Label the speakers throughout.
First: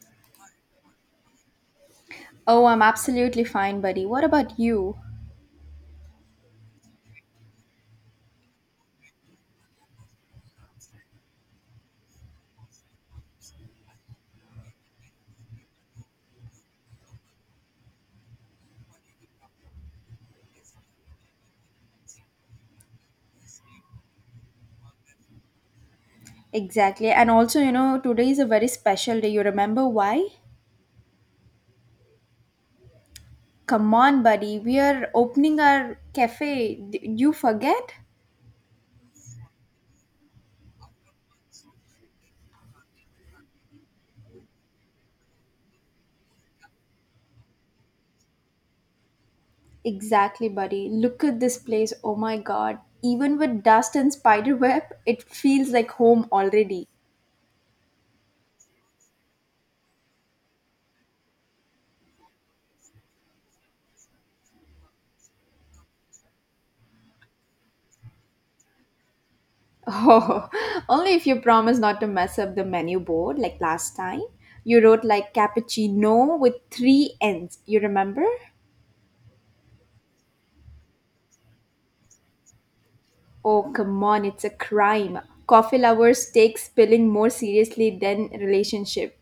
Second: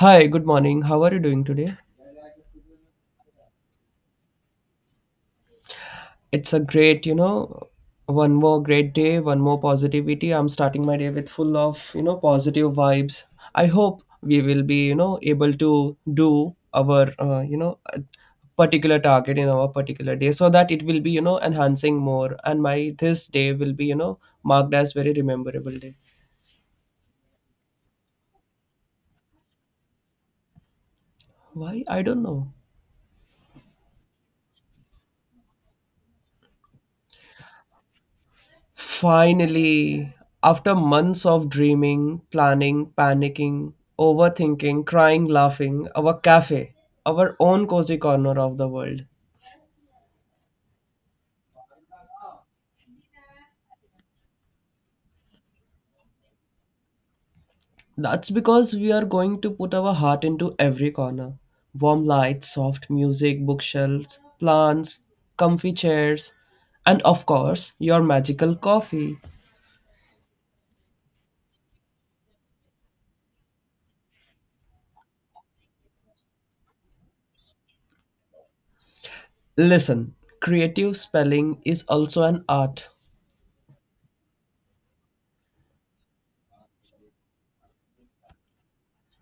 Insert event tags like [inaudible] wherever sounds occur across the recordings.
Speaker 1: Hi, good morning. How are you doing today?
Speaker 2: Oh, I'm absolutely fine, buddy. What about you?
Speaker 1: It's a great, one more great day, one more positivity. I'm starting my day with full of, positive vibes. I hope we will be, able to do our, particular target in our particular day so that it will be, enhancing more and my this day will be, marked as very rememberable day.
Speaker 2: Exactly. And also, you know, today is a very special day. You remember why?
Speaker 1: Why? I don't know.
Speaker 2: Come on, buddy. We are opening our cafe. You forget?
Speaker 1: Finally, after months of dreaming, planning, panicking, overthinking, crying, laughing, our cafe, our own cozy corner of the world.
Speaker 2: Exactly, buddy. Look at this place. Oh my god. Even with dust and spider web, it feels like home already.
Speaker 1: That's because we are going to put our heart into every corner. Warm lights, soft music, bookshelves, plants, comfy chairs, and of course, your magical coffee.
Speaker 2: Oh, [laughs] only if you promise not to mess up the menu board like last time. You wrote like cappuccino with three N's. You remember?
Speaker 1: Listen, creative spelling is also an art.
Speaker 2: Oh, come on, it's a crime. Coffee lovers take spilling more seriously than relationship.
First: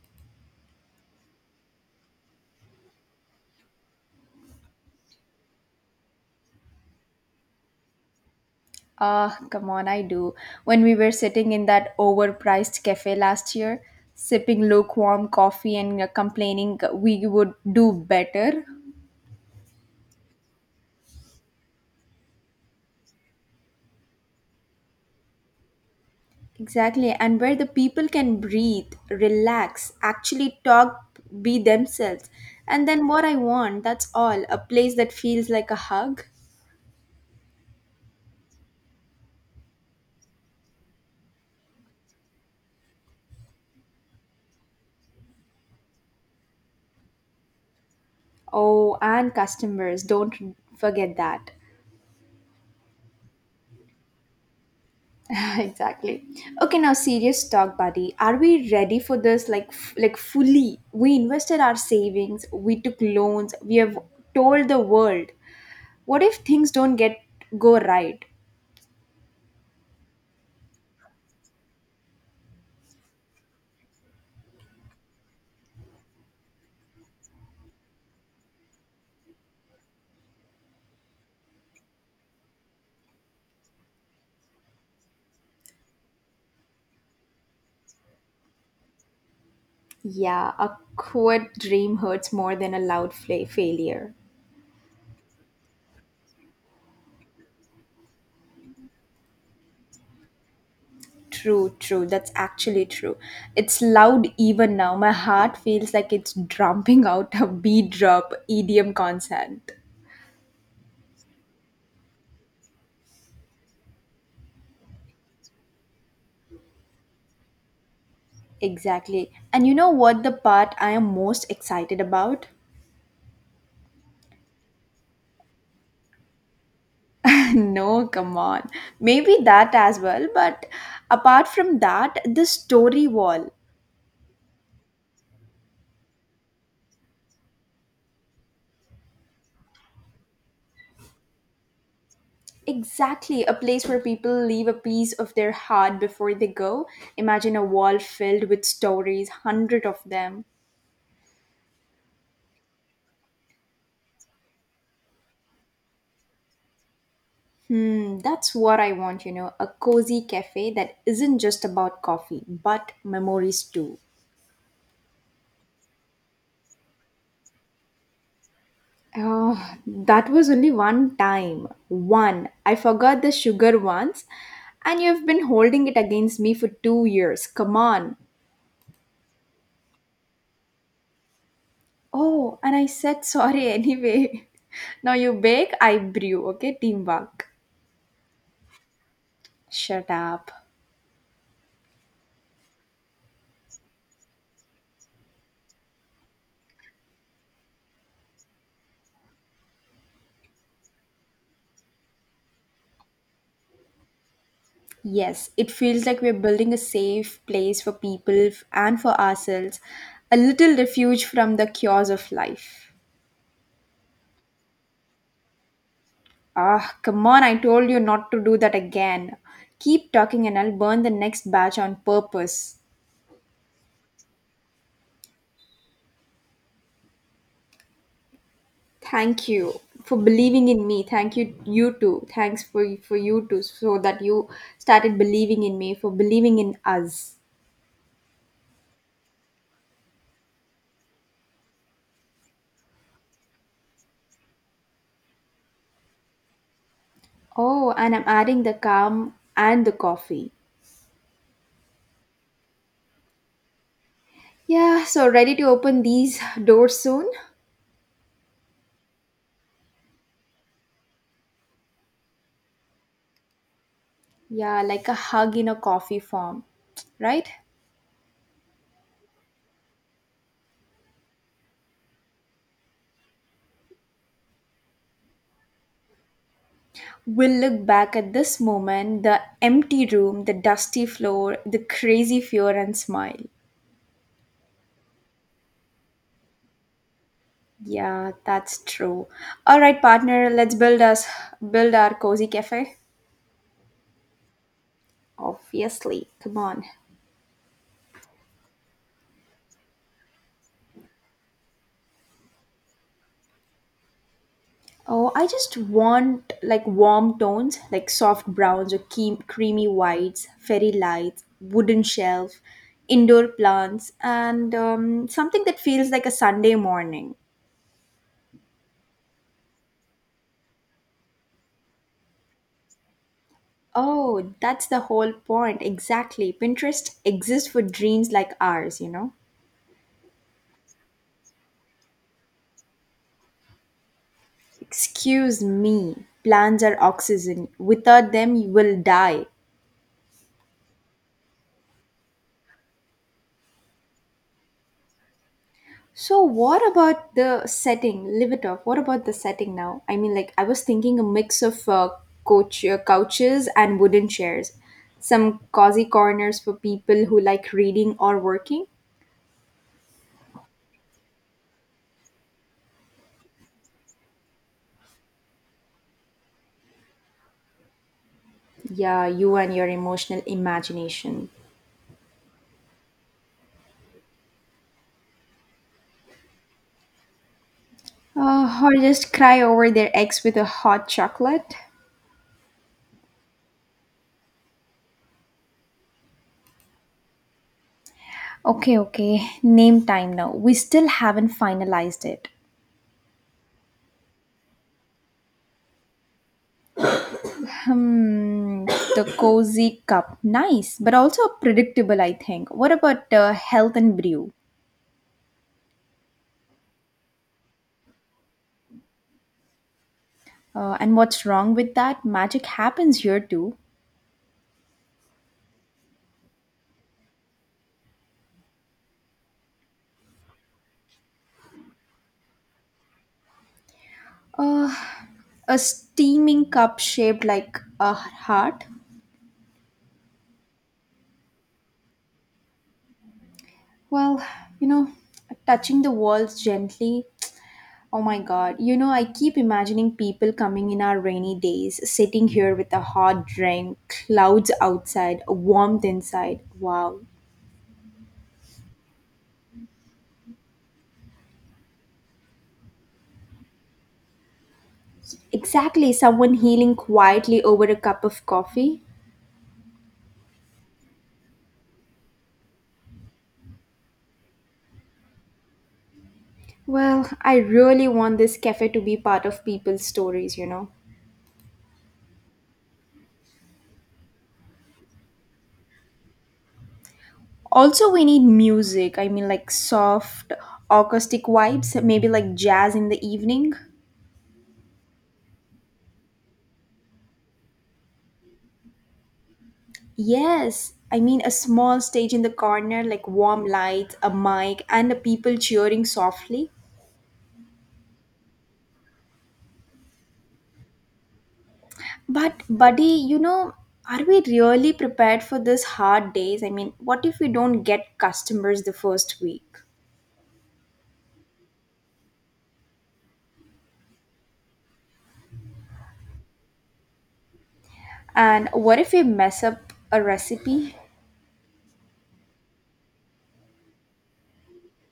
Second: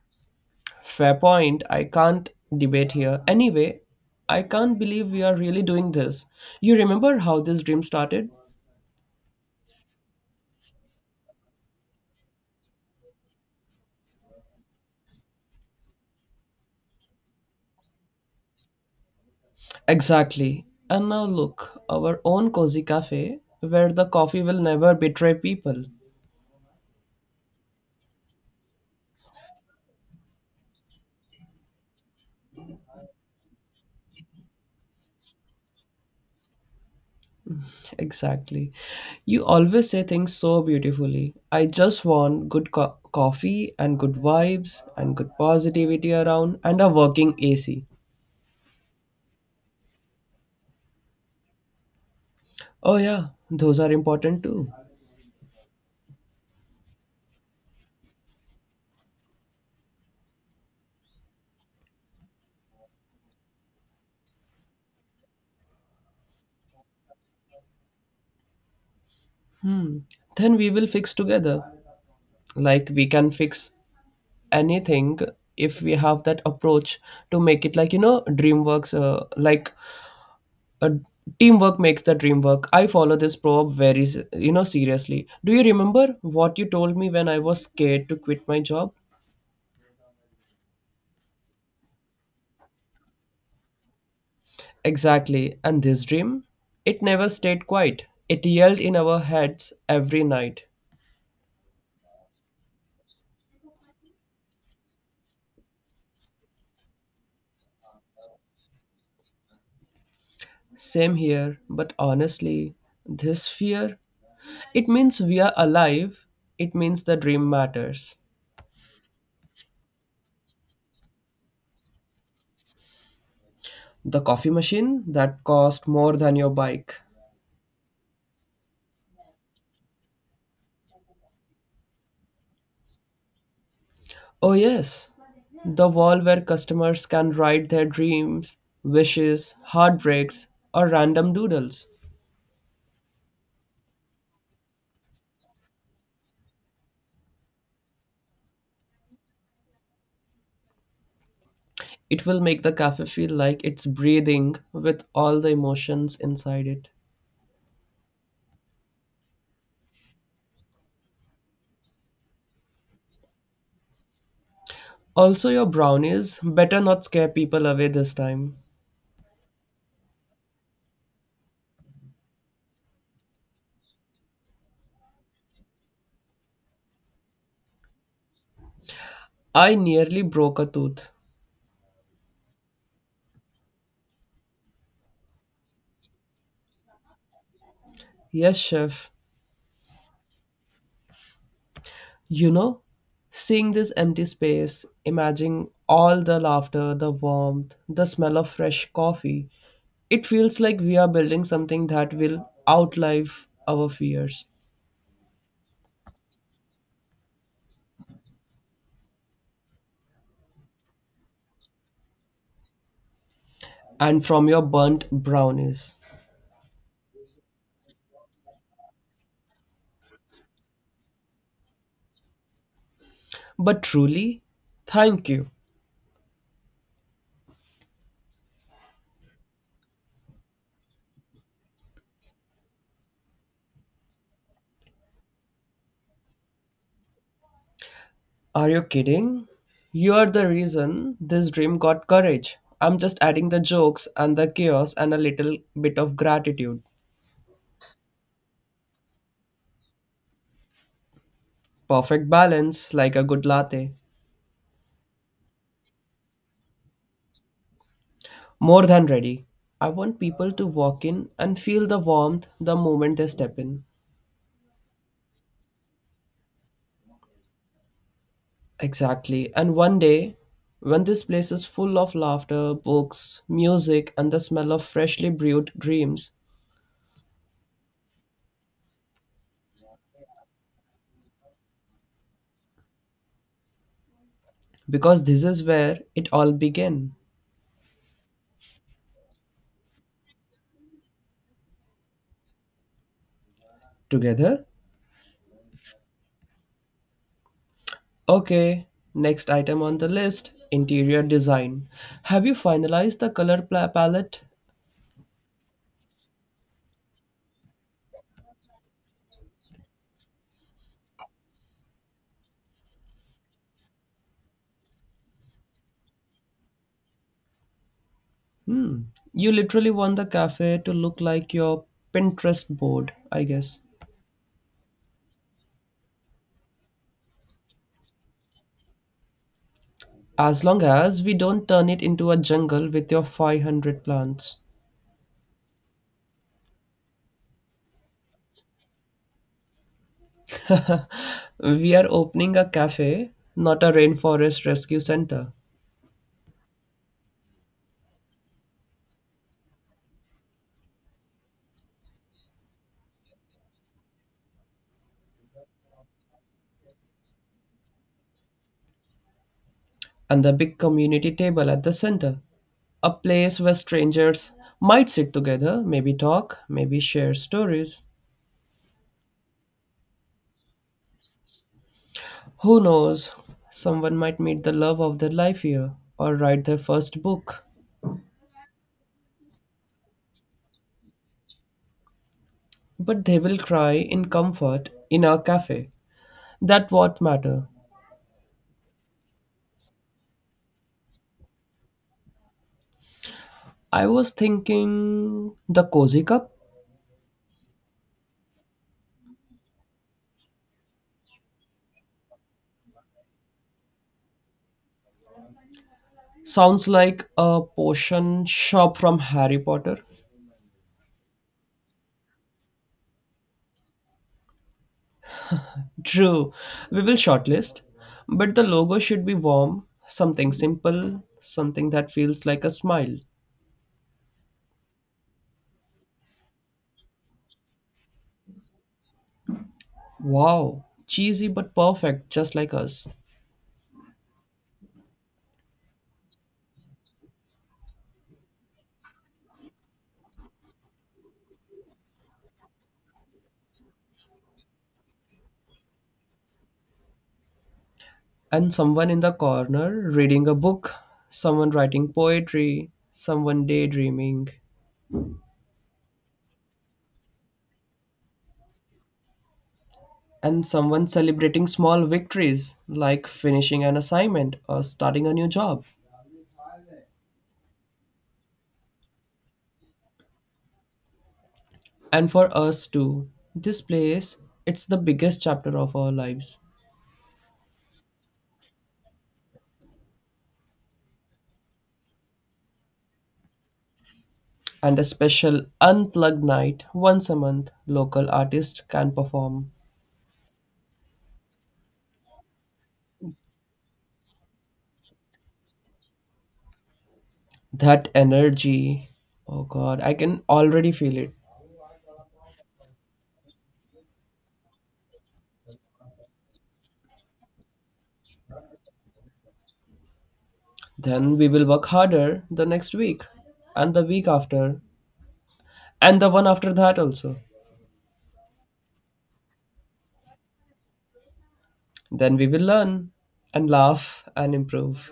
Speaker 1: Fair point. I can't debate here. Anyway, I can't believe we are really doing this. You remember how this dream started?
Speaker 2: Ah, come on, I do. When we were sitting in that overpriced cafe last year, sipping lukewarm coffee and complaining we would do better.
Speaker 1: Exactly. And now look, our own cozy cafe where the coffee will never betray people.
Speaker 2: Exactly, and where the people can breathe, relax, actually talk, be themselves. And then what I want, that's all, a place that feels like a hug.
Speaker 1: Exactly. You always say things so beautifully. I just want good coffee and good vibes and good positivity around and a working AC.
Speaker 2: Oh, and customers, don't forget that.
Speaker 1: Oh, yeah, those are important too.
Speaker 2: [laughs] exactly. Okay, now serious talk, buddy. Are we ready for this? Like, like fully, we invested our savings, we took loans, we have told the world. What if things don't get go right?
Speaker 1: Hmm. Then we will fix together. Like we can fix anything if we have that approach to make it like dream works, like, uh, teamwork makes the dream work. I follow this proverb very seriously. Do you remember what you told me when I was scared to quit my job?
Speaker 2: Yeah, a quit dream hurts more than a loud failure.
Speaker 1: Exactly. And this dream, it never stayed quiet, it yelled in our heads every night.
Speaker 2: True, true. That's actually true. It's loud even now. My heart feels like it's dropping out a B drop EDM consent.
Speaker 1: Same here, but honestly, this fear, it means we are alive, it means the dream matters.
Speaker 2: Exactly. And you know what the part I am most excited about?
Speaker 1: The coffee machine that cost more than your bike.
Speaker 2: [laughs] no, come on. Maybe that as well, but apart from that, the story wall.
Speaker 1: Oh, yes. The wall where customers can write their dreams, wishes, heartbreaks, or random doodles.
Speaker 2: Exactly, a place where people leave a piece of their heart before they go. Imagine a wall filled with stories, hundred of them.
Speaker 1: It will make the cafe feel like it's breathing with all the emotions inside it.
Speaker 2: Hmm, that's what I want, you know, a cozy cafe that isn't just about coffee, but memories too.
Speaker 1: Also, your brownies better not scare people away this time.
Speaker 2: That was only one time. One. I forgot the sugar once, and you've been holding it against me for 2 years. Come on.
Speaker 1: I nearly broke a tooth.
Speaker 2: Oh, and I said sorry anyway. [laughs] now you bake, I brew. Okay, teamwork.
Speaker 1: Yes, chef.
Speaker 2: Shut up.
Speaker 1: You know, seeing this empty space, imagining all the laughter, the warmth, the smell of fresh coffee, it feels like we are building something that will outlive our fears
Speaker 2: Yes, it feels like we're building a safe place for people and for ourselves, a little refuge from the chaos of life.
Speaker 1: and from your burnt brownies.
Speaker 2: Ah, come on, I told you not to do that again. Keep talking and I'll burn the next batch on purpose.
Speaker 1: But truly, thank you.
Speaker 2: Thank you for believing in me. Thank you you too. Thanks for you too So that you started believing in me for believing in us.
Speaker 1: Are you kidding? You're the reason this dream got courage. I'm just adding the jokes and the chaos and a little bit of gratitude.
Speaker 2: Oh, and I'm adding the calm and the coffee.
Speaker 1: Perfect balance, like a good latte.
Speaker 2: Yeah, so ready to open these doors soon?
Speaker 1: More than ready. I want people to walk in and feel the warmth the moment they step in.
Speaker 2: Yeah, like a hug in a coffee form, right?
Speaker 1: Exactly. And one day, when this place is full of laughter, books, music, and the smell of freshly brewed dreams,
Speaker 2: We'll look back at this moment, the empty room, the dusty floor, the crazy fear, and smile.
Speaker 1: because this is where it all began.
Speaker 2: Yeah, that's true. All right, partner, let's build us build our cozy cafe.
Speaker 1: Together?
Speaker 2: Obviously, come on.
Speaker 1: Okay. Next item on the list interior design. Have you finalized the color palette?
Speaker 2: Oh, I just want like warm tones, like soft browns or creamy whites, fairy lights, wooden shelf, indoor plants, and something that feels like a Sunday morning.
Speaker 1: Hmm. You literally want the cafe to look like your Pinterest board, I guess.
Speaker 2: Oh, that's the whole point. Exactly. Pinterest exists for dreams like ours, you know?
Speaker 1: As long as we don't turn it into a jungle with your 500 plants.
Speaker 2: Excuse me. Plants are oxygen. Without them, you will die.
Speaker 1: We are opening a cafe, not a rainforest rescue center.
Speaker 2: So, what about the setting? Leave it off. What about the setting now? I mean, like, I was thinking a mix of couches and wooden chairs, some cozy corners for people who like reading or working.
Speaker 1: And the big community table at the center. A place where strangers might sit together, maybe talk, maybe share stories.
Speaker 2: Yeah, you and your emotional imagination.
Speaker 1: Who knows? Someone might meet the love of their life here or write their first book.
Speaker 2: Or just cry over their ex with a hot chocolate.
Speaker 1: But they will cry in comfort in our cafe. That what matter.
Speaker 2: Okay, okay. Name time now. We still haven't finalized it.
Speaker 1: I was thinking the cozy cup.
Speaker 2: Hmm, the cozy cup. Nice, but also predictable, I think. What about health and brew?
Speaker 1: Sounds like a potion shop from Harry Potter.
Speaker 2: And what's wrong with that? Magic happens here too.
Speaker 1: True, we will shortlist, but the logo should be warm, something simple, something that feels like a smile.
Speaker 2: Uh, a steaming cup shaped like a heart.
Speaker 1: Wow, cheesy but perfect, just like us.
Speaker 2: Well, you know, touching the walls gently, oh my god, you know, I keep imagining people coming in our rainy days, sitting here with a hot drink, clouds outside, a warmth inside. Wow.
Speaker 1: And someone in the corner reading a book, someone writing poetry, someone daydreaming,
Speaker 2: Exactly, someone healing quietly over a cup of coffee.
Speaker 1: and someone celebrating small victories like finishing an assignment or starting a new job.
Speaker 2: Well, I really want this cafe to be part of people's stories, you know.
Speaker 1: And for us too, this place, it's the biggest chapter of our lives.
Speaker 2: Also, we need music. I mean, like soft, acoustic vibes, maybe like jazz in the evening.
Speaker 1: And a special unplugged night once a month, local artists can perform.
Speaker 2: Yes, I mean a small stage in the corner, like warm lights, a mic, and the people cheering softly.
Speaker 1: That energy, oh god, I can already feel it.
Speaker 2: But, buddy, you know, are we really prepared for this hard days? I mean, what if we don't get customers the first week?
Speaker 1: Then we will work harder the next week, and the week after, and the one after that also.
Speaker 2: And what if we mess up a recipe?
Speaker 1: Then we will learn and laugh and improve.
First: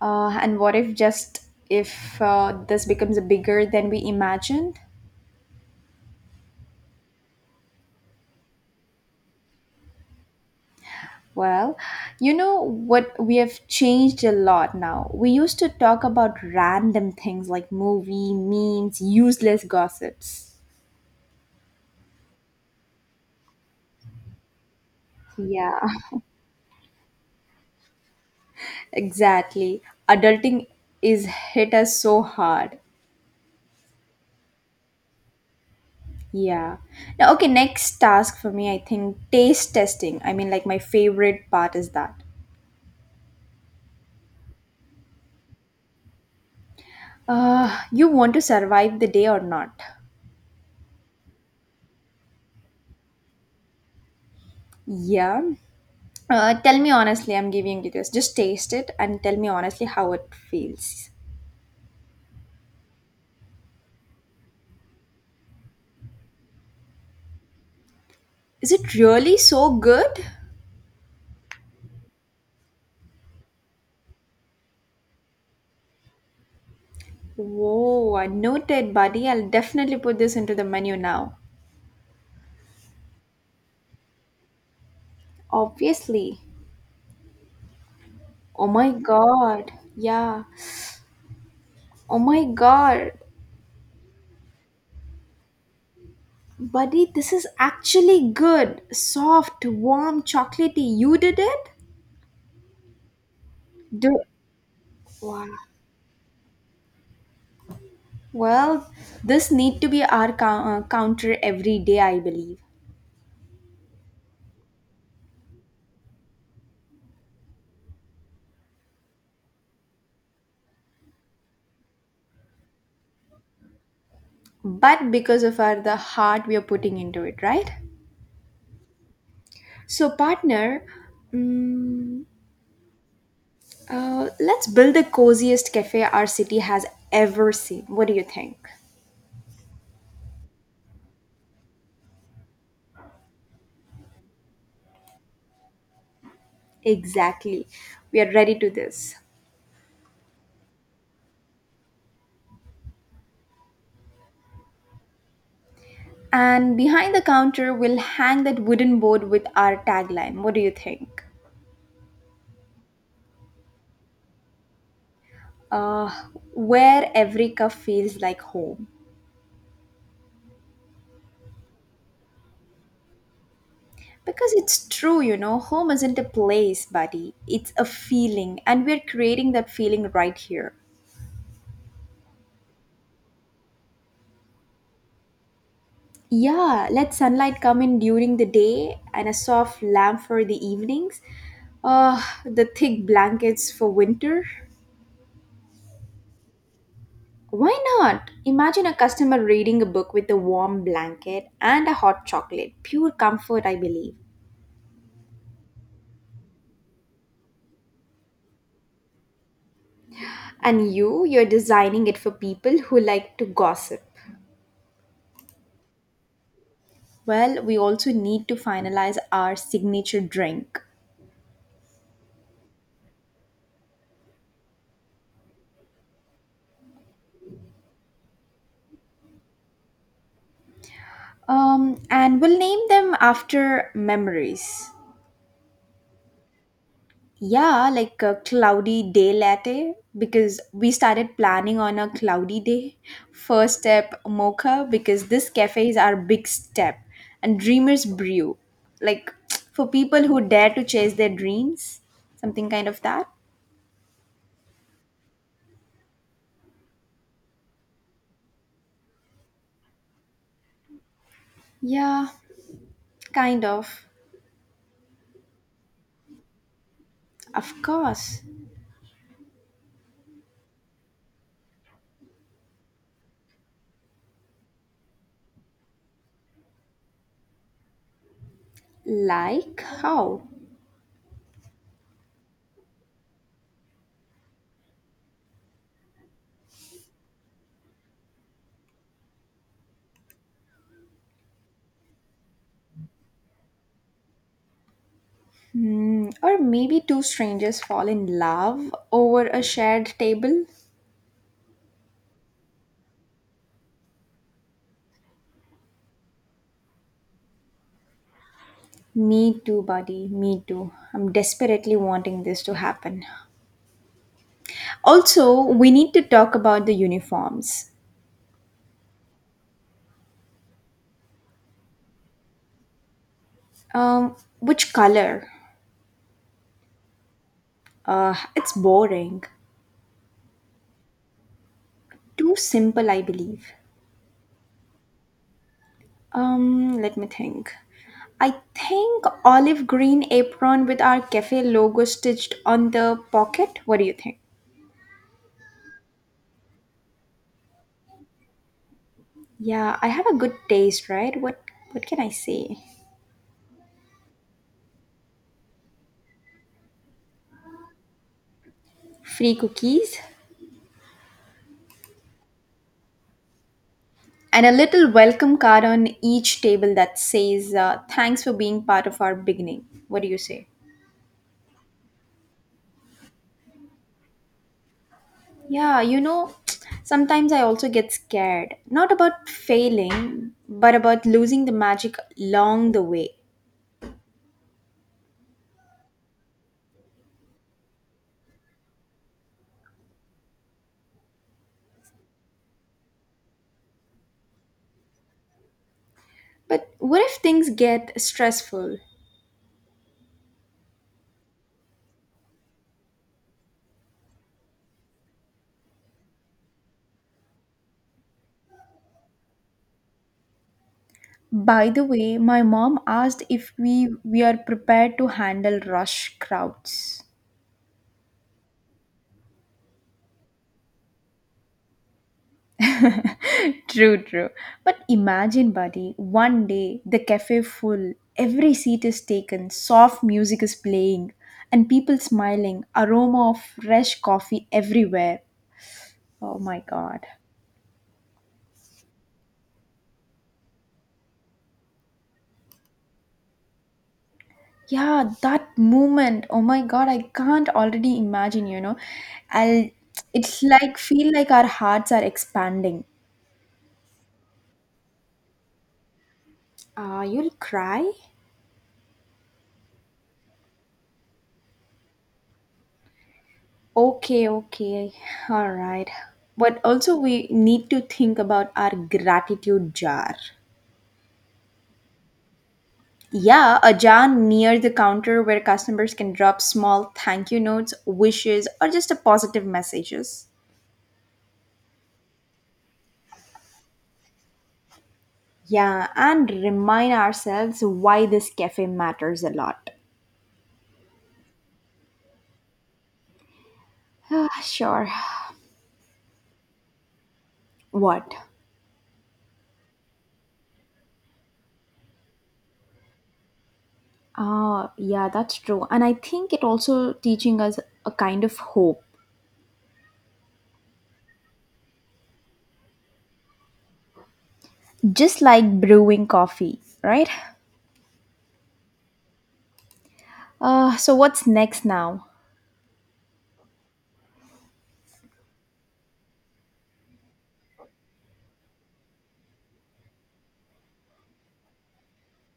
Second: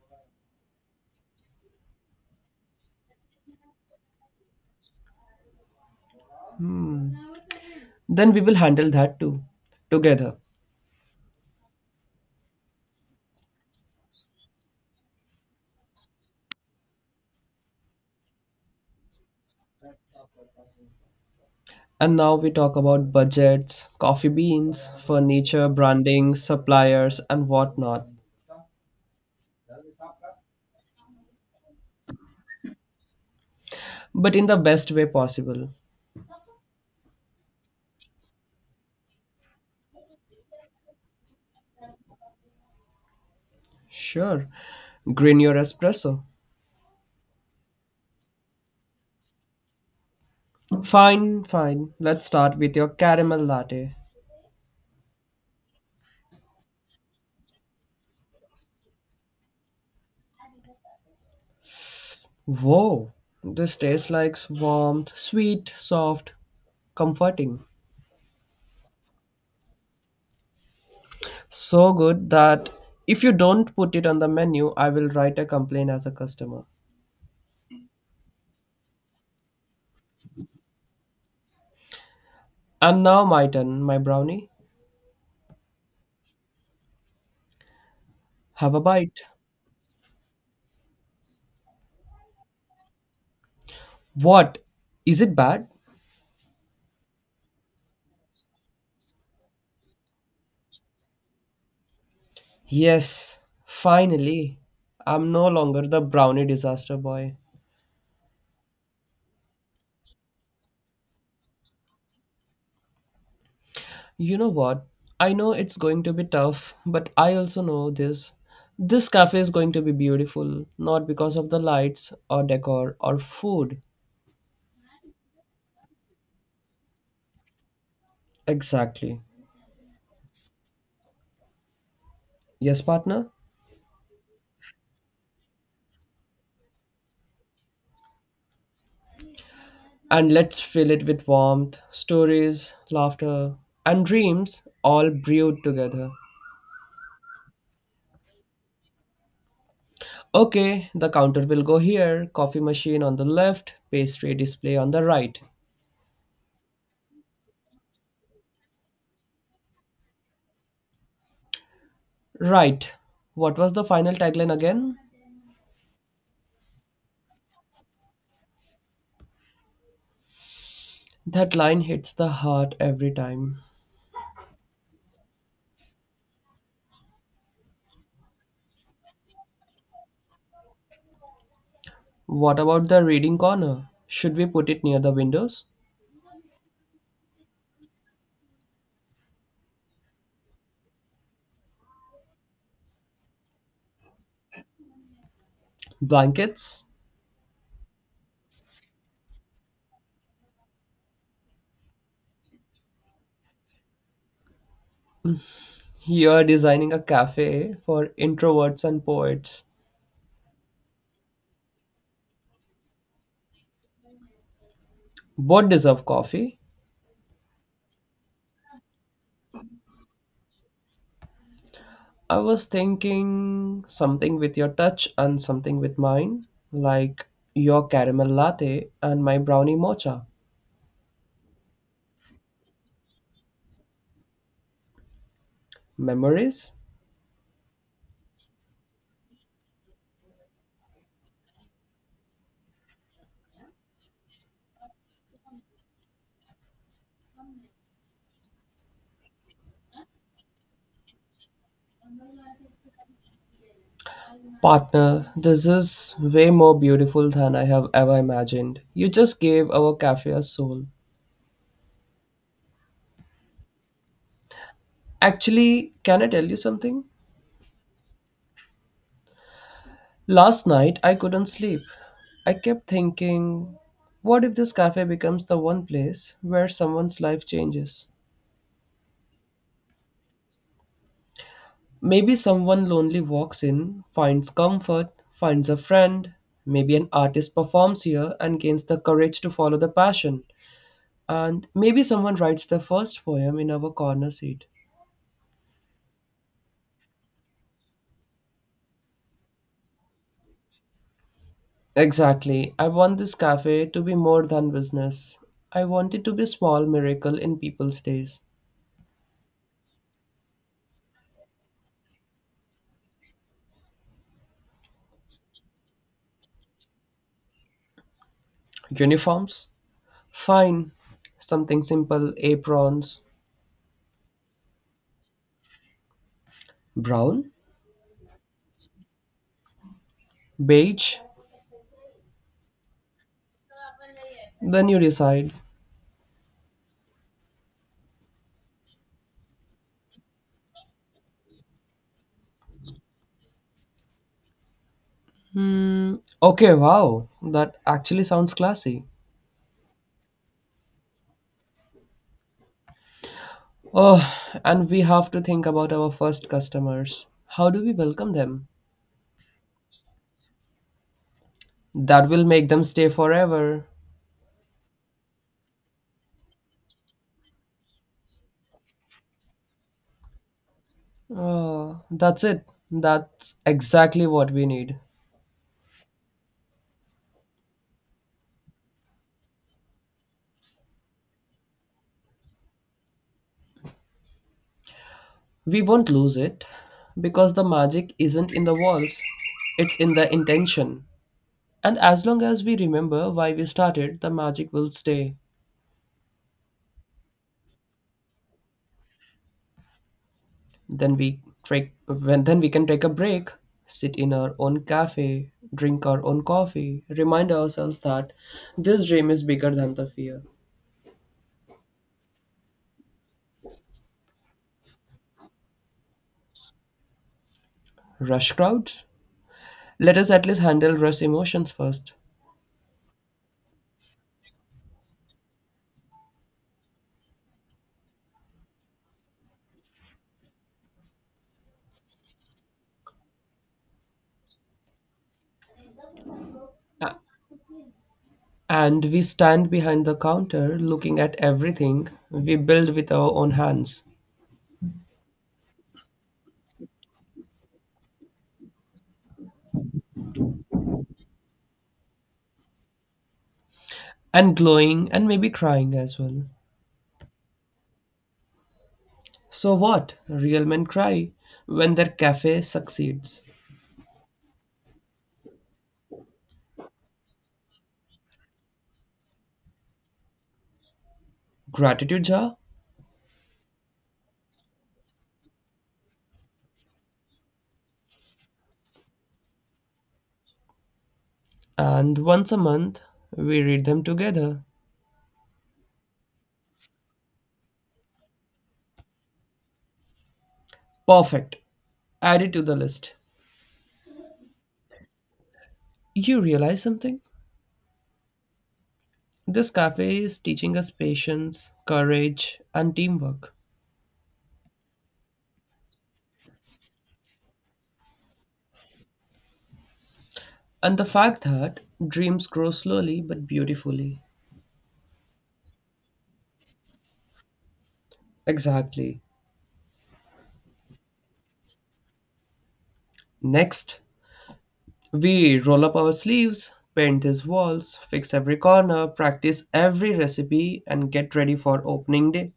Speaker 2: And what if just if this becomes bigger than we imagined?
Speaker 1: Then we will handle that too, together.
Speaker 2: Well, you know what? We have changed a lot now. We used to talk about random things like movie, memes, useless gossips.
Speaker 1: And now we talk about budgets, coffee beans, furniture,
Speaker 2: Yeah,
Speaker 1: branding, suppliers, and whatnot,
Speaker 2: [laughs] exactly. Adulting is hit us so hard.
Speaker 1: but in the best way possible.
Speaker 2: Yeah. Now, okay, next task for me, I think taste testing. I mean, like, my favorite part is that.
Speaker 1: Sure, green your espresso.
Speaker 2: You want to survive the day or not?
Speaker 1: Fine, fine. Let's start with your caramel latte.
Speaker 2: Yeah. Tell me honestly, I'm giving you this. Just taste it and tell me honestly how it feels.
Speaker 1: Whoa, this tastes like warmth, sweet, soft, comforting.
Speaker 2: Is it really so good?
Speaker 1: So good that if you don't put it on the menu, I will write a complaint as a customer.
Speaker 2: Whoa, I noted, buddy. I'll definitely put this into the menu now.
Speaker 1: And now my turn, my brownie.
Speaker 2: Obviously. Oh
Speaker 1: Have a
Speaker 2: my
Speaker 1: bite.
Speaker 2: god. Yeah. Oh my god.
Speaker 1: What? Is it bad?
Speaker 2: Buddy, this is actually good. Soft, warm, chocolatey. You did it?
Speaker 1: Yes,
Speaker 2: Do
Speaker 1: finally. I'm
Speaker 2: wow.
Speaker 1: no longer the brownie disaster boy.
Speaker 2: Well, this need to be our counter every day, I believe.
Speaker 1: You know what? I know it's going to be tough, but I also know this. This cafe is going to be beautiful, not because of the lights or decor or food.
Speaker 2: But because of our the heart we are putting into it, right?
Speaker 1: Exactly.
Speaker 2: So, partner, mm
Speaker 1: Yes, partner?
Speaker 2: uh, let's build the coziest cafe our city has ever seen. What do you think?
Speaker 1: And let's fill it with warmth, stories, laughter, and dreams all brewed together.
Speaker 2: Exactly. We are ready to this.
Speaker 1: Okay, the counter will go here, coffee machine on the left, pastry display on the right.
Speaker 2: And behind the counter, we'll hang that wooden board with our tagline. What do you think?
Speaker 1: Right. What was the final tagline again?
Speaker 2: Uh, where every cup feels like home.
Speaker 1: That line hits the heart every time.
Speaker 2: Because it's true, you know, home isn't a place, buddy. It's a feeling, and we're creating that feeling right here.
Speaker 1: What about the reading corner? Should we put it near the windows?
Speaker 2: Yeah, let sunlight come in during the day and a soft lamp for the evenings. The thick blankets for winter.
Speaker 1: Blankets?
Speaker 2: Why not? Imagine a customer reading a book with a warm blanket and a hot chocolate. Pure comfort, I believe.
Speaker 1: You're designing a cafe for introverts and poets.
Speaker 2: And you, you're designing it for people who like to gossip.
Speaker 1: Both deserve coffee.
Speaker 2: Well, we also need to finalize our signature drink.
Speaker 1: I was thinking something with your touch and something with mine, like your caramel latte and my brownie mocha.
Speaker 2: And we'll name them after memories.
Speaker 1: Memories?
Speaker 2: Yeah, like a cloudy day latte because we started planning on a cloudy day. First step mocha because this cafe is our big step and dreamers brew. Like [tsk] for people who dare to chase their dreams, something kind of that.
Speaker 1: Partner, this is way more beautiful than I have ever imagined. You just gave our cafe a soul.
Speaker 2: Yeah, kind of.
Speaker 1: Actually, can I tell you something?
Speaker 2: Of course.
Speaker 1: Last night I couldn't sleep. I kept thinking, what if this cafe becomes the one place where someone's life changes?
Speaker 2: Like how?
Speaker 1: Maybe someone lonely walks in, finds comfort, finds a friend. Maybe an artist performs here and gains the courage to follow the passion. And maybe someone writes their first poem in our corner seat.
Speaker 2: Hmm, or maybe two strangers fall in love over a shared table.
Speaker 1: Exactly. I want this cafe to be more than business. I want it to be a small miracle in people's days.
Speaker 2: Me too, buddy. Me too. I'm desperately wanting this to happen. Also, we need to talk about the uniforms.
Speaker 1: Uniforms? Fine. Something simple aprons.
Speaker 2: Which color?
Speaker 1: Brown?
Speaker 2: It's boring.
Speaker 1: Beige?
Speaker 2: Too simple, I believe.
Speaker 1: Then you decide.
Speaker 2: Let me think. I think olive green apron with our cafe logo stitched on the pocket. What do you think?
Speaker 1: Hmm, okay, wow. That actually sounds classy.
Speaker 2: Yeah, I have a good taste, right? What can I say?
Speaker 1: Oh, and we have to think about our first customers. How do we welcome them?
Speaker 2: Free cookies?
Speaker 1: That will make them stay forever.
Speaker 2: And a little welcome card on each table that says, thanks for being part of our beginning. What do you say?
Speaker 1: Oh, that's it. That's exactly what we need.
Speaker 2: Yeah, you know, [tsk] sometimes I also get scared. Not about failing, but about losing the magic along the way.
Speaker 1: We won't lose it because the magic isn't in the walls, it's in the intention. And as long as we remember why we started, the magic will stay.
Speaker 2: But what if things get stressful?
Speaker 1: Then we take when then we can take a break, sit in our own cafe, drink our own coffee, remind ourselves that this dream is bigger than the fear.
Speaker 2: By the way, my mom asked if we are prepared to handle rush crowds.
Speaker 1: Rush crowds? Let us at least handle rush emotions first.
Speaker 2: True, true. But imagine, buddy, one day the cafe full, every seat is taken, soft music is playing, and people smiling, aroma of fresh coffee everywhere. Oh my god.
Speaker 1: And we stand behind the counter looking at everything we build with our own hands
Speaker 2: Yeah, that moment. Oh my god, I can't already imagine, you know. I'll It's like feel like our hearts are expanding.
Speaker 1: and glowing and maybe crying as well.
Speaker 2: You'll cry?
Speaker 1: So, what? Real men cry when their cafe succeeds.
Speaker 2: Okay, okay. All right. But also we need to think about our gratitude jar.
Speaker 1: Gratitude jar,
Speaker 2: Yeah, a jar near the counter where customers can drop small thank you notes, wishes, or just a positive messages.
Speaker 1: and once a month we read them together.
Speaker 2: Yeah, and remind ourselves why this cafe matters a lot. [sighs]
Speaker 1: Perfect. Add it to the list.
Speaker 2: Ah, sure.
Speaker 1: You realize something?
Speaker 2: What?
Speaker 1: This cafe is teaching us patience, courage, and teamwork.
Speaker 2: Ah, yeah, that's true. And I think it also teaching us a kind of hope,
Speaker 1: And the fact that dreams grow slowly but beautifully.
Speaker 2: just like brewing coffee, right?
Speaker 1: Exactly.
Speaker 2: So what's next now?
Speaker 1: Next, we roll up our sleeves, paint these walls, fix every corner, practice every recipe, and get ready for opening day.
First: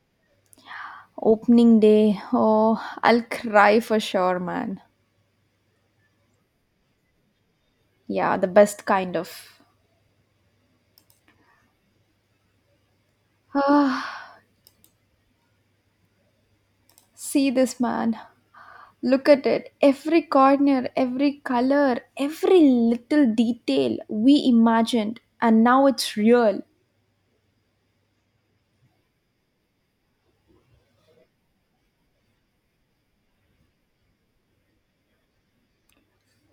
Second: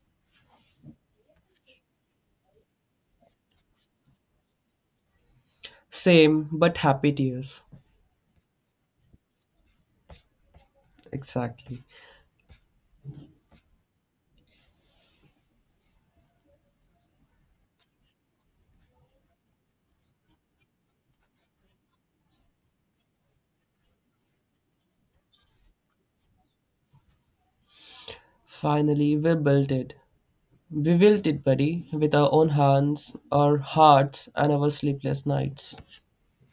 Speaker 2: Opening day. Oh, I'll cry for sure, man.
Speaker 1: Same but happy tears.
Speaker 2: Yeah, the best kind of.
Speaker 1: Exactly.
Speaker 2: Ah. See this man. Look at it. Every corner, every color, every little detail we imagined, and now it's real.
Speaker 1: Finally, we built it. We built it, buddy, with our own hands, our hearts, and our sleepless nights.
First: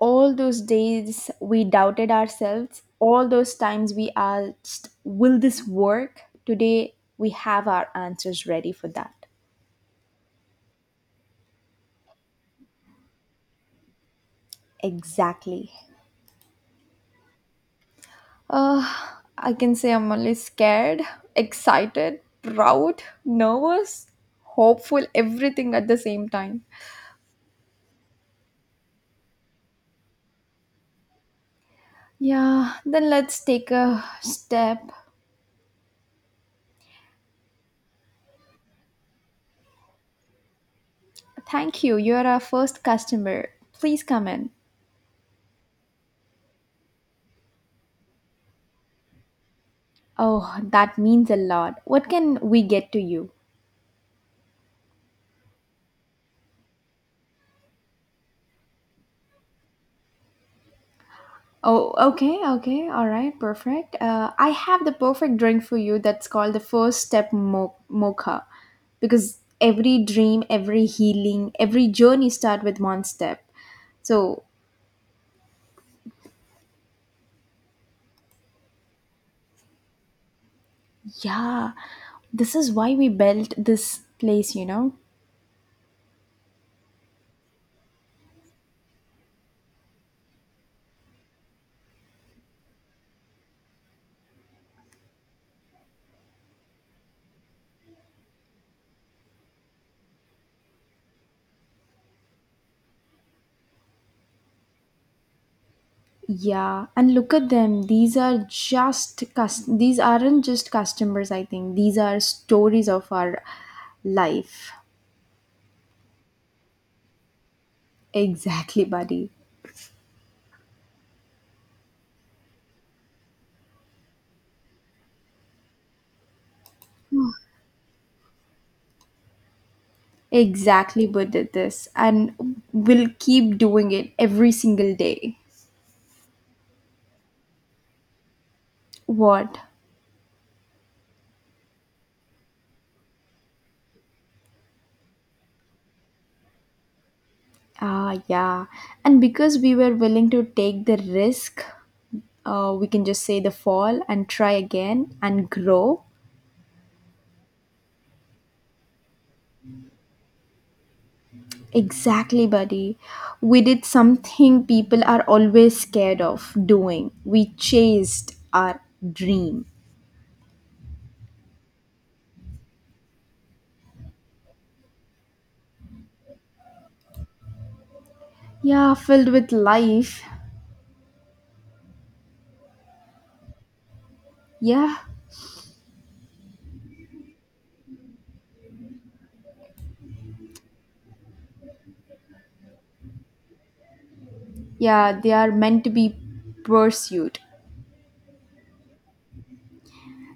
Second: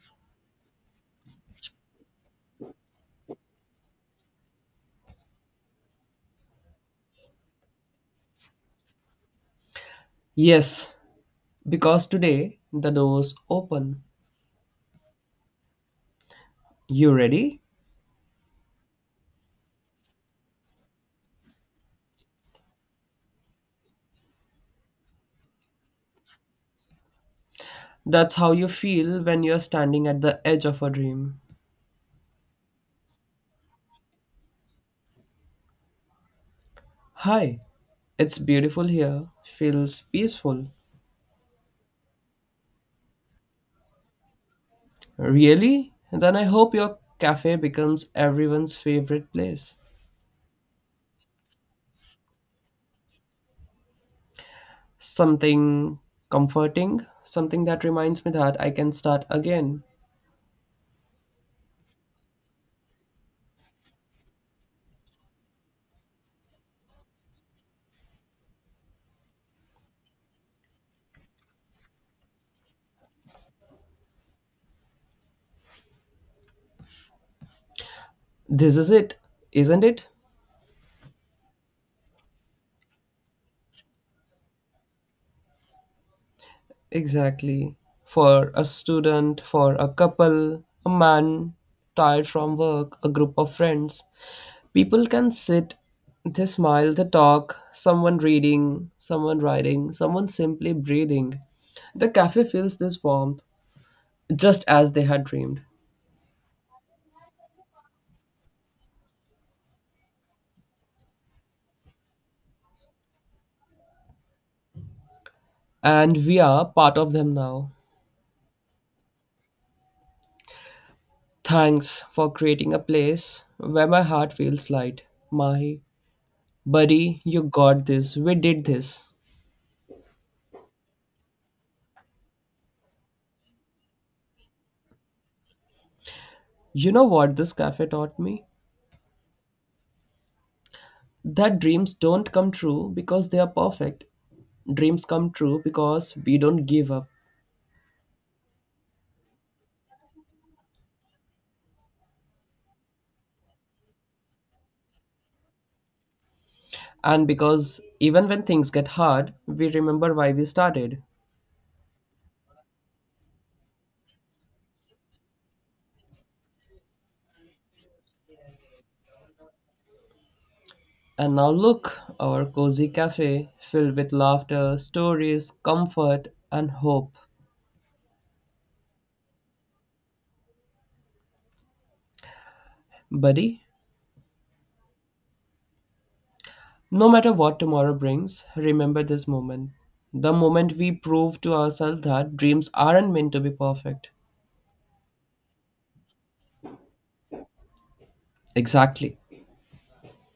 Speaker 2: All those days we doubted ourselves, all those times we asked, will this work? Today we have our answers ready for that.
Speaker 1: Yes, because today the doors open.
Speaker 2: Exactly.
Speaker 1: You ready?
Speaker 2: Uh, I can say I'm only scared, excited, proud, nervous, hopeful, everything at the same time.
Speaker 1: That's how you feel when you're standing at the edge of a dream.
Speaker 2: Yeah, then let's take a step.
Speaker 1: Hi, it's beautiful here, feels peaceful.
Speaker 2: Thank you. You're our first customer. Please come in.
Speaker 1: Really? Then I hope your cafe becomes everyone's favorite place.
Speaker 2: Oh, that means a lot. What can we get to you?
Speaker 1: Something comforting, something that reminds me that I can start again.
Speaker 2: Oh, okay, okay. All right, perfect. I have the perfect drink for you that's called the first step mocha. Because every dream, every healing, every journey start with one step. So,
Speaker 1: This is it, isn't it?
Speaker 2: yeah, this is why we built this place, you know?
Speaker 1: Exactly. For a student, for a couple, a man tired from work, a group of friends, people can sit, they smile, they talk, someone reading, someone writing, someone simply breathing. The cafe feels this warmth just as they had dreamed.
Speaker 2: Yeah, and look at them. These are just these aren't just customers, I think. These are stories of our life.
Speaker 1: And we are part of them now.
Speaker 2: Exactly, buddy.
Speaker 1: Thanks for creating a place where my heart feels light. My buddy, you got this. We did this.
Speaker 2: Exactly, but did this and we'll keep doing it every single day.
Speaker 1: You know what this cafe taught me?
Speaker 2: What?
Speaker 1: That dreams don't come true because they are perfect. Dreams come true because we don't give up.
Speaker 2: Ah, yeah. And because we were willing to take the risk, we can just say the fall and try again and grow.
Speaker 1: And because even when things get hard, we remember why we started.
Speaker 2: Exactly, buddy. We did something people are always scared of doing. We chased our dream.
Speaker 1: And now look, our cozy cafe filled with laughter, stories, comfort, and hope.
Speaker 2: Yeah, filled with life.
Speaker 1: Buddy,
Speaker 2: Yeah,
Speaker 1: no matter what tomorrow brings, remember this moment. The moment we prove to ourselves that dreams aren't meant to be perfect.
Speaker 2: yeah, they are meant to be pursued.
Speaker 1: Exactly.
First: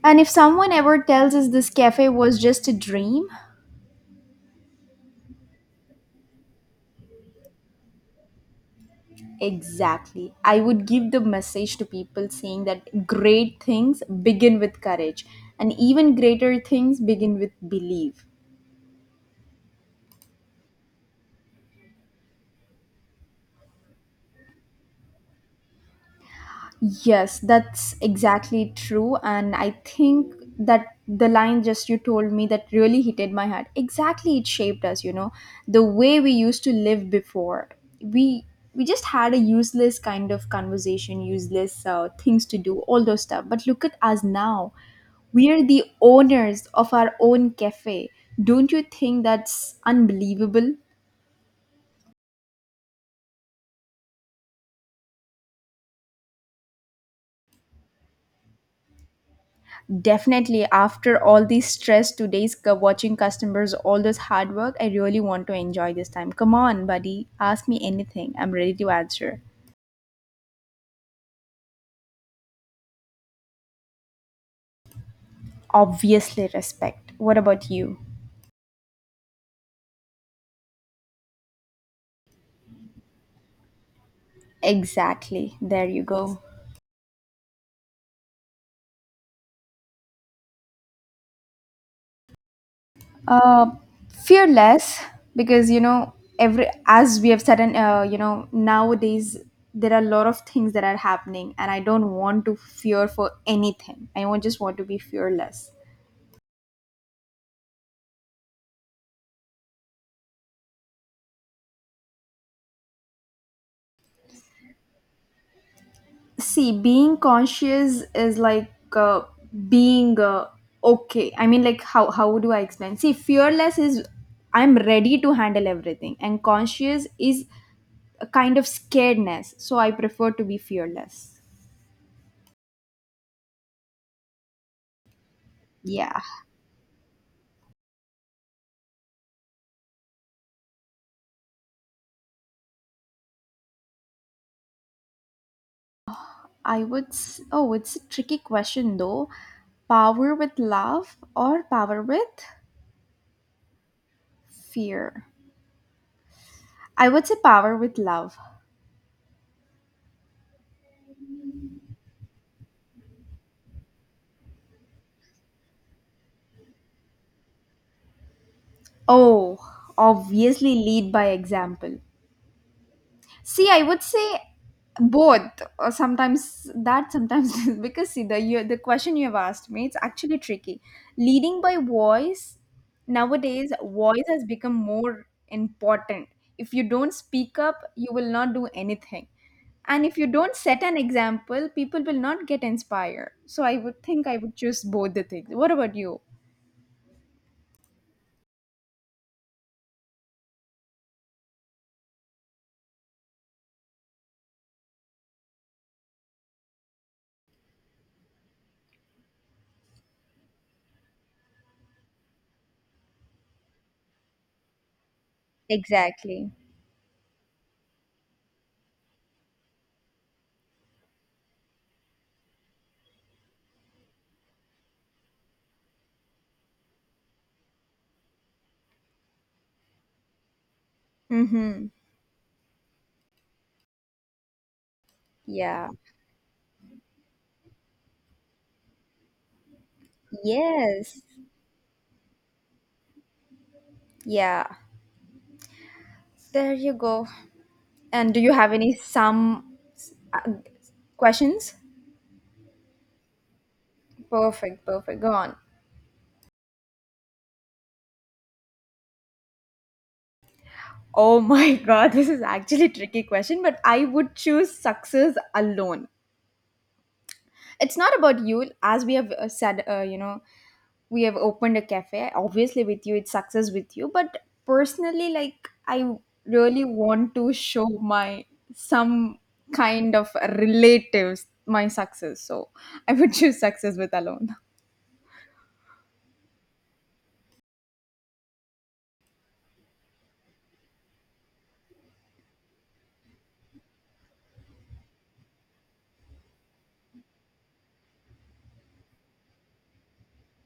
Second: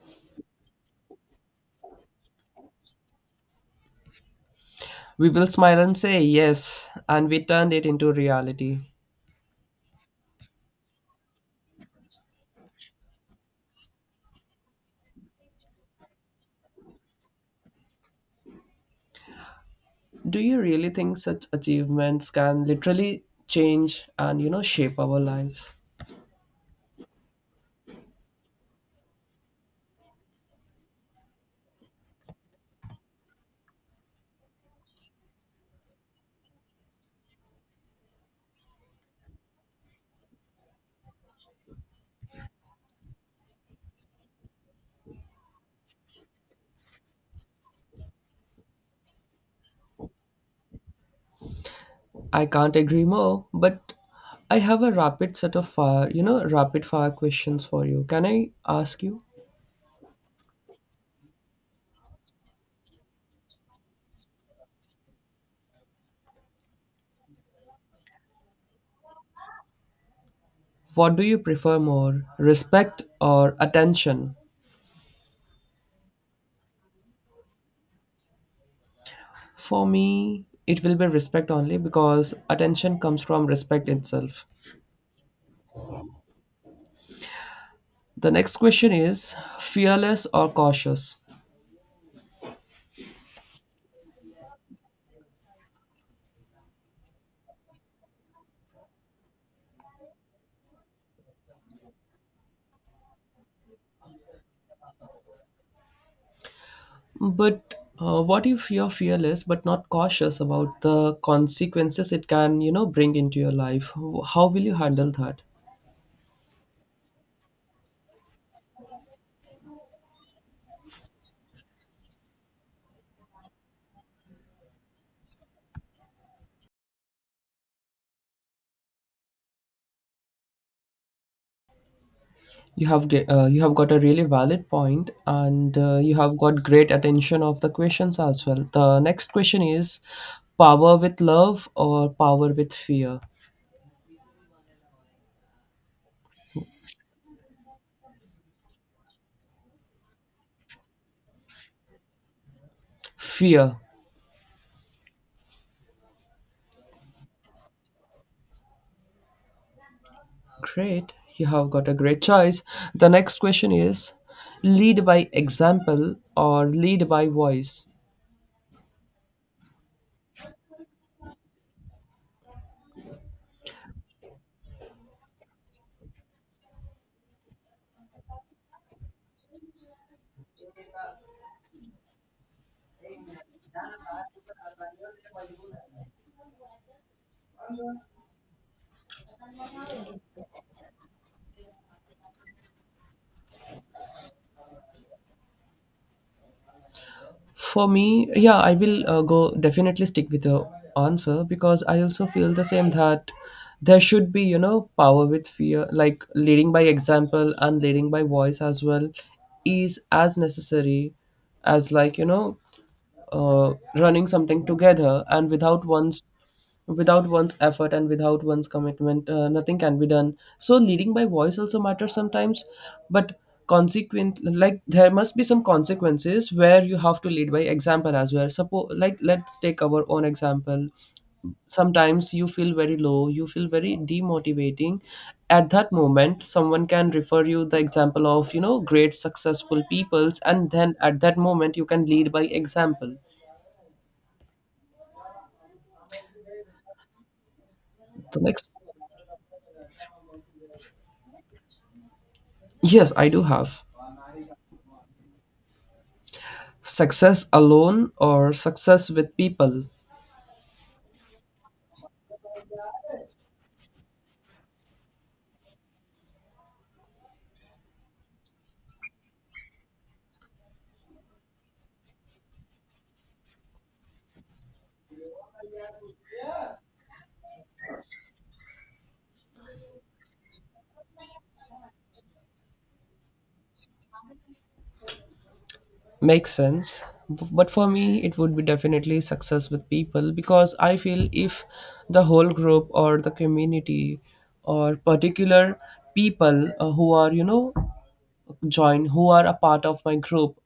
Speaker 2: And if someone ever tells us this cafe was just a dream,
Speaker 1: We will smile and say yes, and we turned it into reality.
Speaker 2: exactly. I would give the message to people saying that great things begin with courage, and even greater things begin with belief.
Speaker 1: Do you really think such achievements can literally change and, shape our lives?
Speaker 2: Yes, that's exactly true. And I think that the line just you told me that really hit my heart. Exactly, it shaped us, you know, the way we used to live before. We we just had a useless kind of conversation, useless things to do, all those stuff. But look at us now. We are the owners of our own cafe. Don't you think that's unbelievable?
Speaker 1: I can't agree more, but I have a rapid set of fire, rapid fire questions for you. Can I ask you?
Speaker 2: Definitely, after all the stress watching customers, all this hard work, I really want to enjoy this time. Come on, buddy, ask me anything. I'm ready to answer.
Speaker 1: What do you prefer more, respect or attention?
Speaker 2: Obviously, respect. What about you?
Speaker 1: For me it will be respect only because attention comes from respect itself.
Speaker 2: Exactly. There you go.
Speaker 1: The next question is fearless or cautious.
Speaker 2: Uh, fearless, because you know, every as we have said, and you know, nowadays there are a lot of things that are happening, and I don't want to fear for anything. I won't just want to be fearless.
Speaker 1: But what if you're fearless but not cautious about the consequences it can, bring into your life? How will you handle that?
Speaker 2: See, being conscious is like being okay, I mean, like, how do I explain? See, fearless is I'm ready to handle everything, and conscious is a kind of scaredness, so I prefer to be fearless.
Speaker 1: You have got a really valid point, and, you
Speaker 2: Yeah.
Speaker 1: have got great attention of the questions as well. The next question is, power with love or power with fear?
Speaker 2: Oh, it's a tricky question though. Power with love or power with
Speaker 1: Fear.
Speaker 2: fear? I would say power with love.
Speaker 1: Great. You have got a great choice. The next question is, lead by example or lead by voice?
Speaker 2: Oh, obviously lead by example. See, I would say both. Or sometimes that, sometimes [laughs] this. Because see, the question you have asked me, it's actually tricky. Leading by voice nowadays, voice has become more important. If you don't speak up, you will not do anything. And if you don't set an example, people will not get inspired. So I would think I would choose both the things. What about you?
Speaker 1: For me, yeah, I will, go definitely stick with your answer because I also feel the same that there should be, power with fear, like leading by example and leading by voice as well is as necessary as, like, running something together and
Speaker 2: Exactly.
Speaker 1: without one's effort and without one's commitment, nothing can be done. So leading by voice also matters sometimes, but consequent, like, there must be some consequences where you have to lead by example as well. Suppose, like, let's take our own example.
Speaker 2: Mm-hmm.
Speaker 1: Sometimes you feel very low, you feel very demotivating. At
Speaker 2: Yeah.
Speaker 1: that moment someone can refer you the example of, great successful peoples, and then at
Speaker 2: Yes.
Speaker 1: that moment you can lead by example.
Speaker 2: Yeah. There you go. And do
Speaker 1: The
Speaker 2: you have
Speaker 1: next,
Speaker 2: any some uh, questions?
Speaker 1: yes, I do have.
Speaker 2: Perfect, perfect. Go on.
Speaker 1: Success alone or success with people?
Speaker 2: Oh my [laughs] god, this is actually a tricky question, but I would choose success alone. It's not about you, as we have said, you know, we have opened a cafe. Obviously, with you, it's success with you, but personally, like, I really want to show my some kind of relatives my success, so I would [laughs] choose success with alone.
Speaker 1: Makes sense. But for me, it would be definitely success with people because I feel if the whole group or the community or particular people, who are, join who are a part of my group,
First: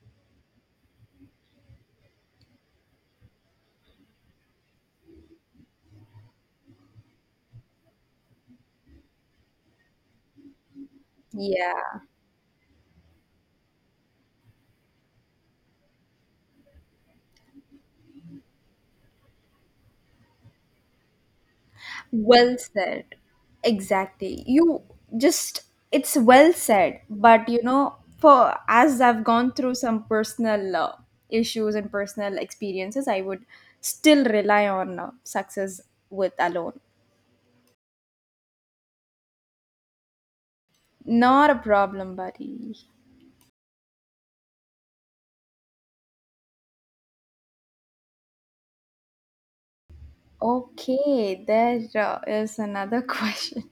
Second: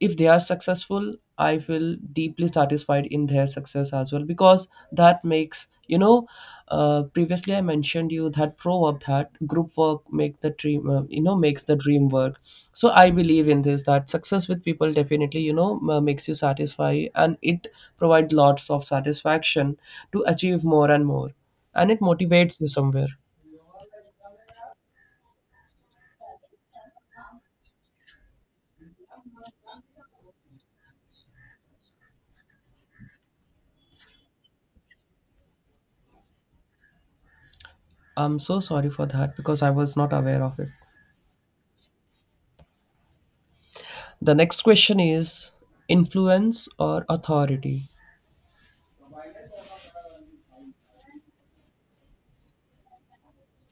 Speaker 1: if they are successful, I feel deeply satisfied in their success as well because that makes, previously I mentioned you that proverb that group work make the dream, makes the
Speaker 2: Yeah.
Speaker 1: dream work. So I believe in this that success with people definitely, makes you satisfy, and it provides lots of satisfaction to achieve more and more, and it
Speaker 2: Well
Speaker 1: motivates you somewhere.
Speaker 2: said. Exactly. You just, it's well said. But, you know, for as I've gone through some personal issues and personal experiences, I would still rely on success with alone.
Speaker 1: I'm so sorry for that because I was not aware of it.
Speaker 2: Not a problem, buddy.
Speaker 1: The next question is influence or authority.
Speaker 2: Okay, there is another [laughs] question.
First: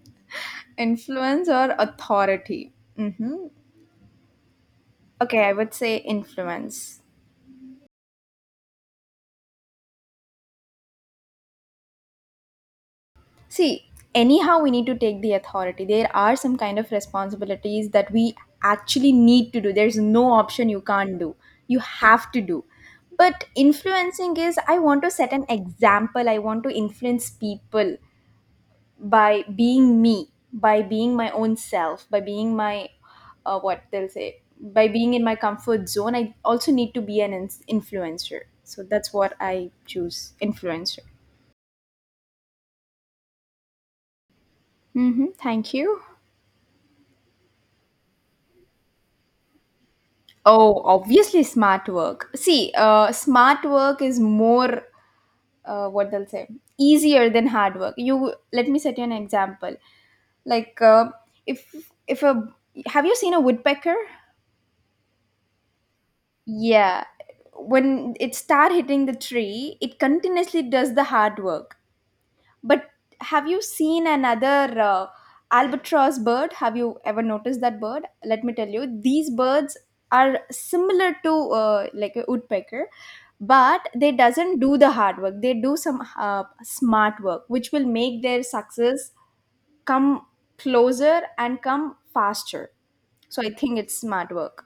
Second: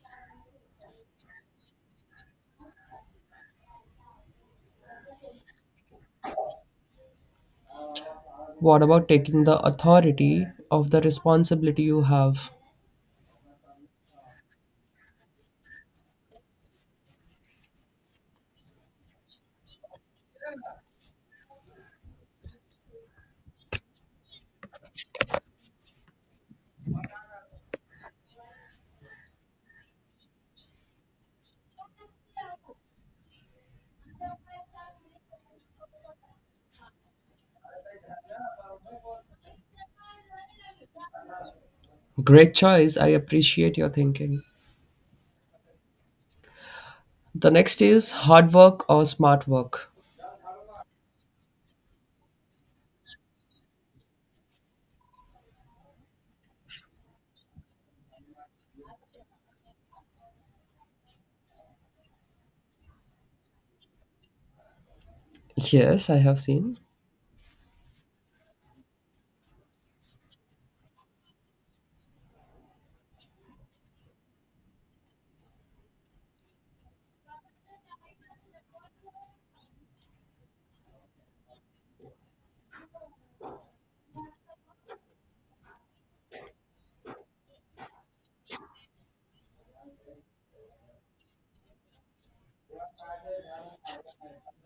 Speaker 2: Influence or authority? Mm-hmm. Okay, I would say influence.
Speaker 1: What about taking the authority of the responsibility you have?
Speaker 2: See, anyhow, we need to take the authority. There are some kind of responsibilities that we actually need to do. There's no option you can't do. You have to do. But influencing is I want to set an example. I want to influence people by being me, by being my own self, by being my, what they'll say, by being in my comfort zone. I also need to be an influencer. So that's what I choose, influencer.
Speaker 1: Great choice. I appreciate your thinking.
Speaker 2: Mm-hmm. Thank you.
Speaker 1: The next is hard work or smart work.
Speaker 2: Oh, obviously smart work. See, smart work is more what they'll say easier than hard work. You let me set you an example. Like if if a have you seen a woodpecker?
Speaker 1: Yes, I have seen.
Speaker 2: Yeah, when it start hitting the tree, it continuously does the hard work. But have you seen another albatross bird? Have you ever noticed that bird? Let me tell you, these birds are similar to like a woodpecker, but they doesn't do the hard work. They do some smart work, which will make their success come closer and come faster. So I think it's smart work.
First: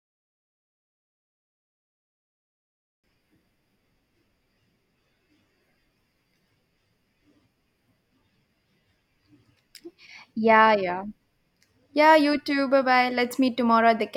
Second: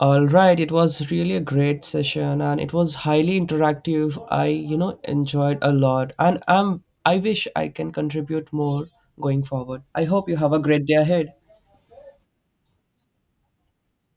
Speaker 1: All right, it was really a great session and it was highly interactive. I, enjoyed a lot and I wish I can contribute more going forward. I hope you have a
Speaker 2: Yeah,
Speaker 1: great day
Speaker 2: yeah.
Speaker 1: ahead.
Speaker 2: Yeah, you too. Bye bye. Let's meet tomorrow at the cafe.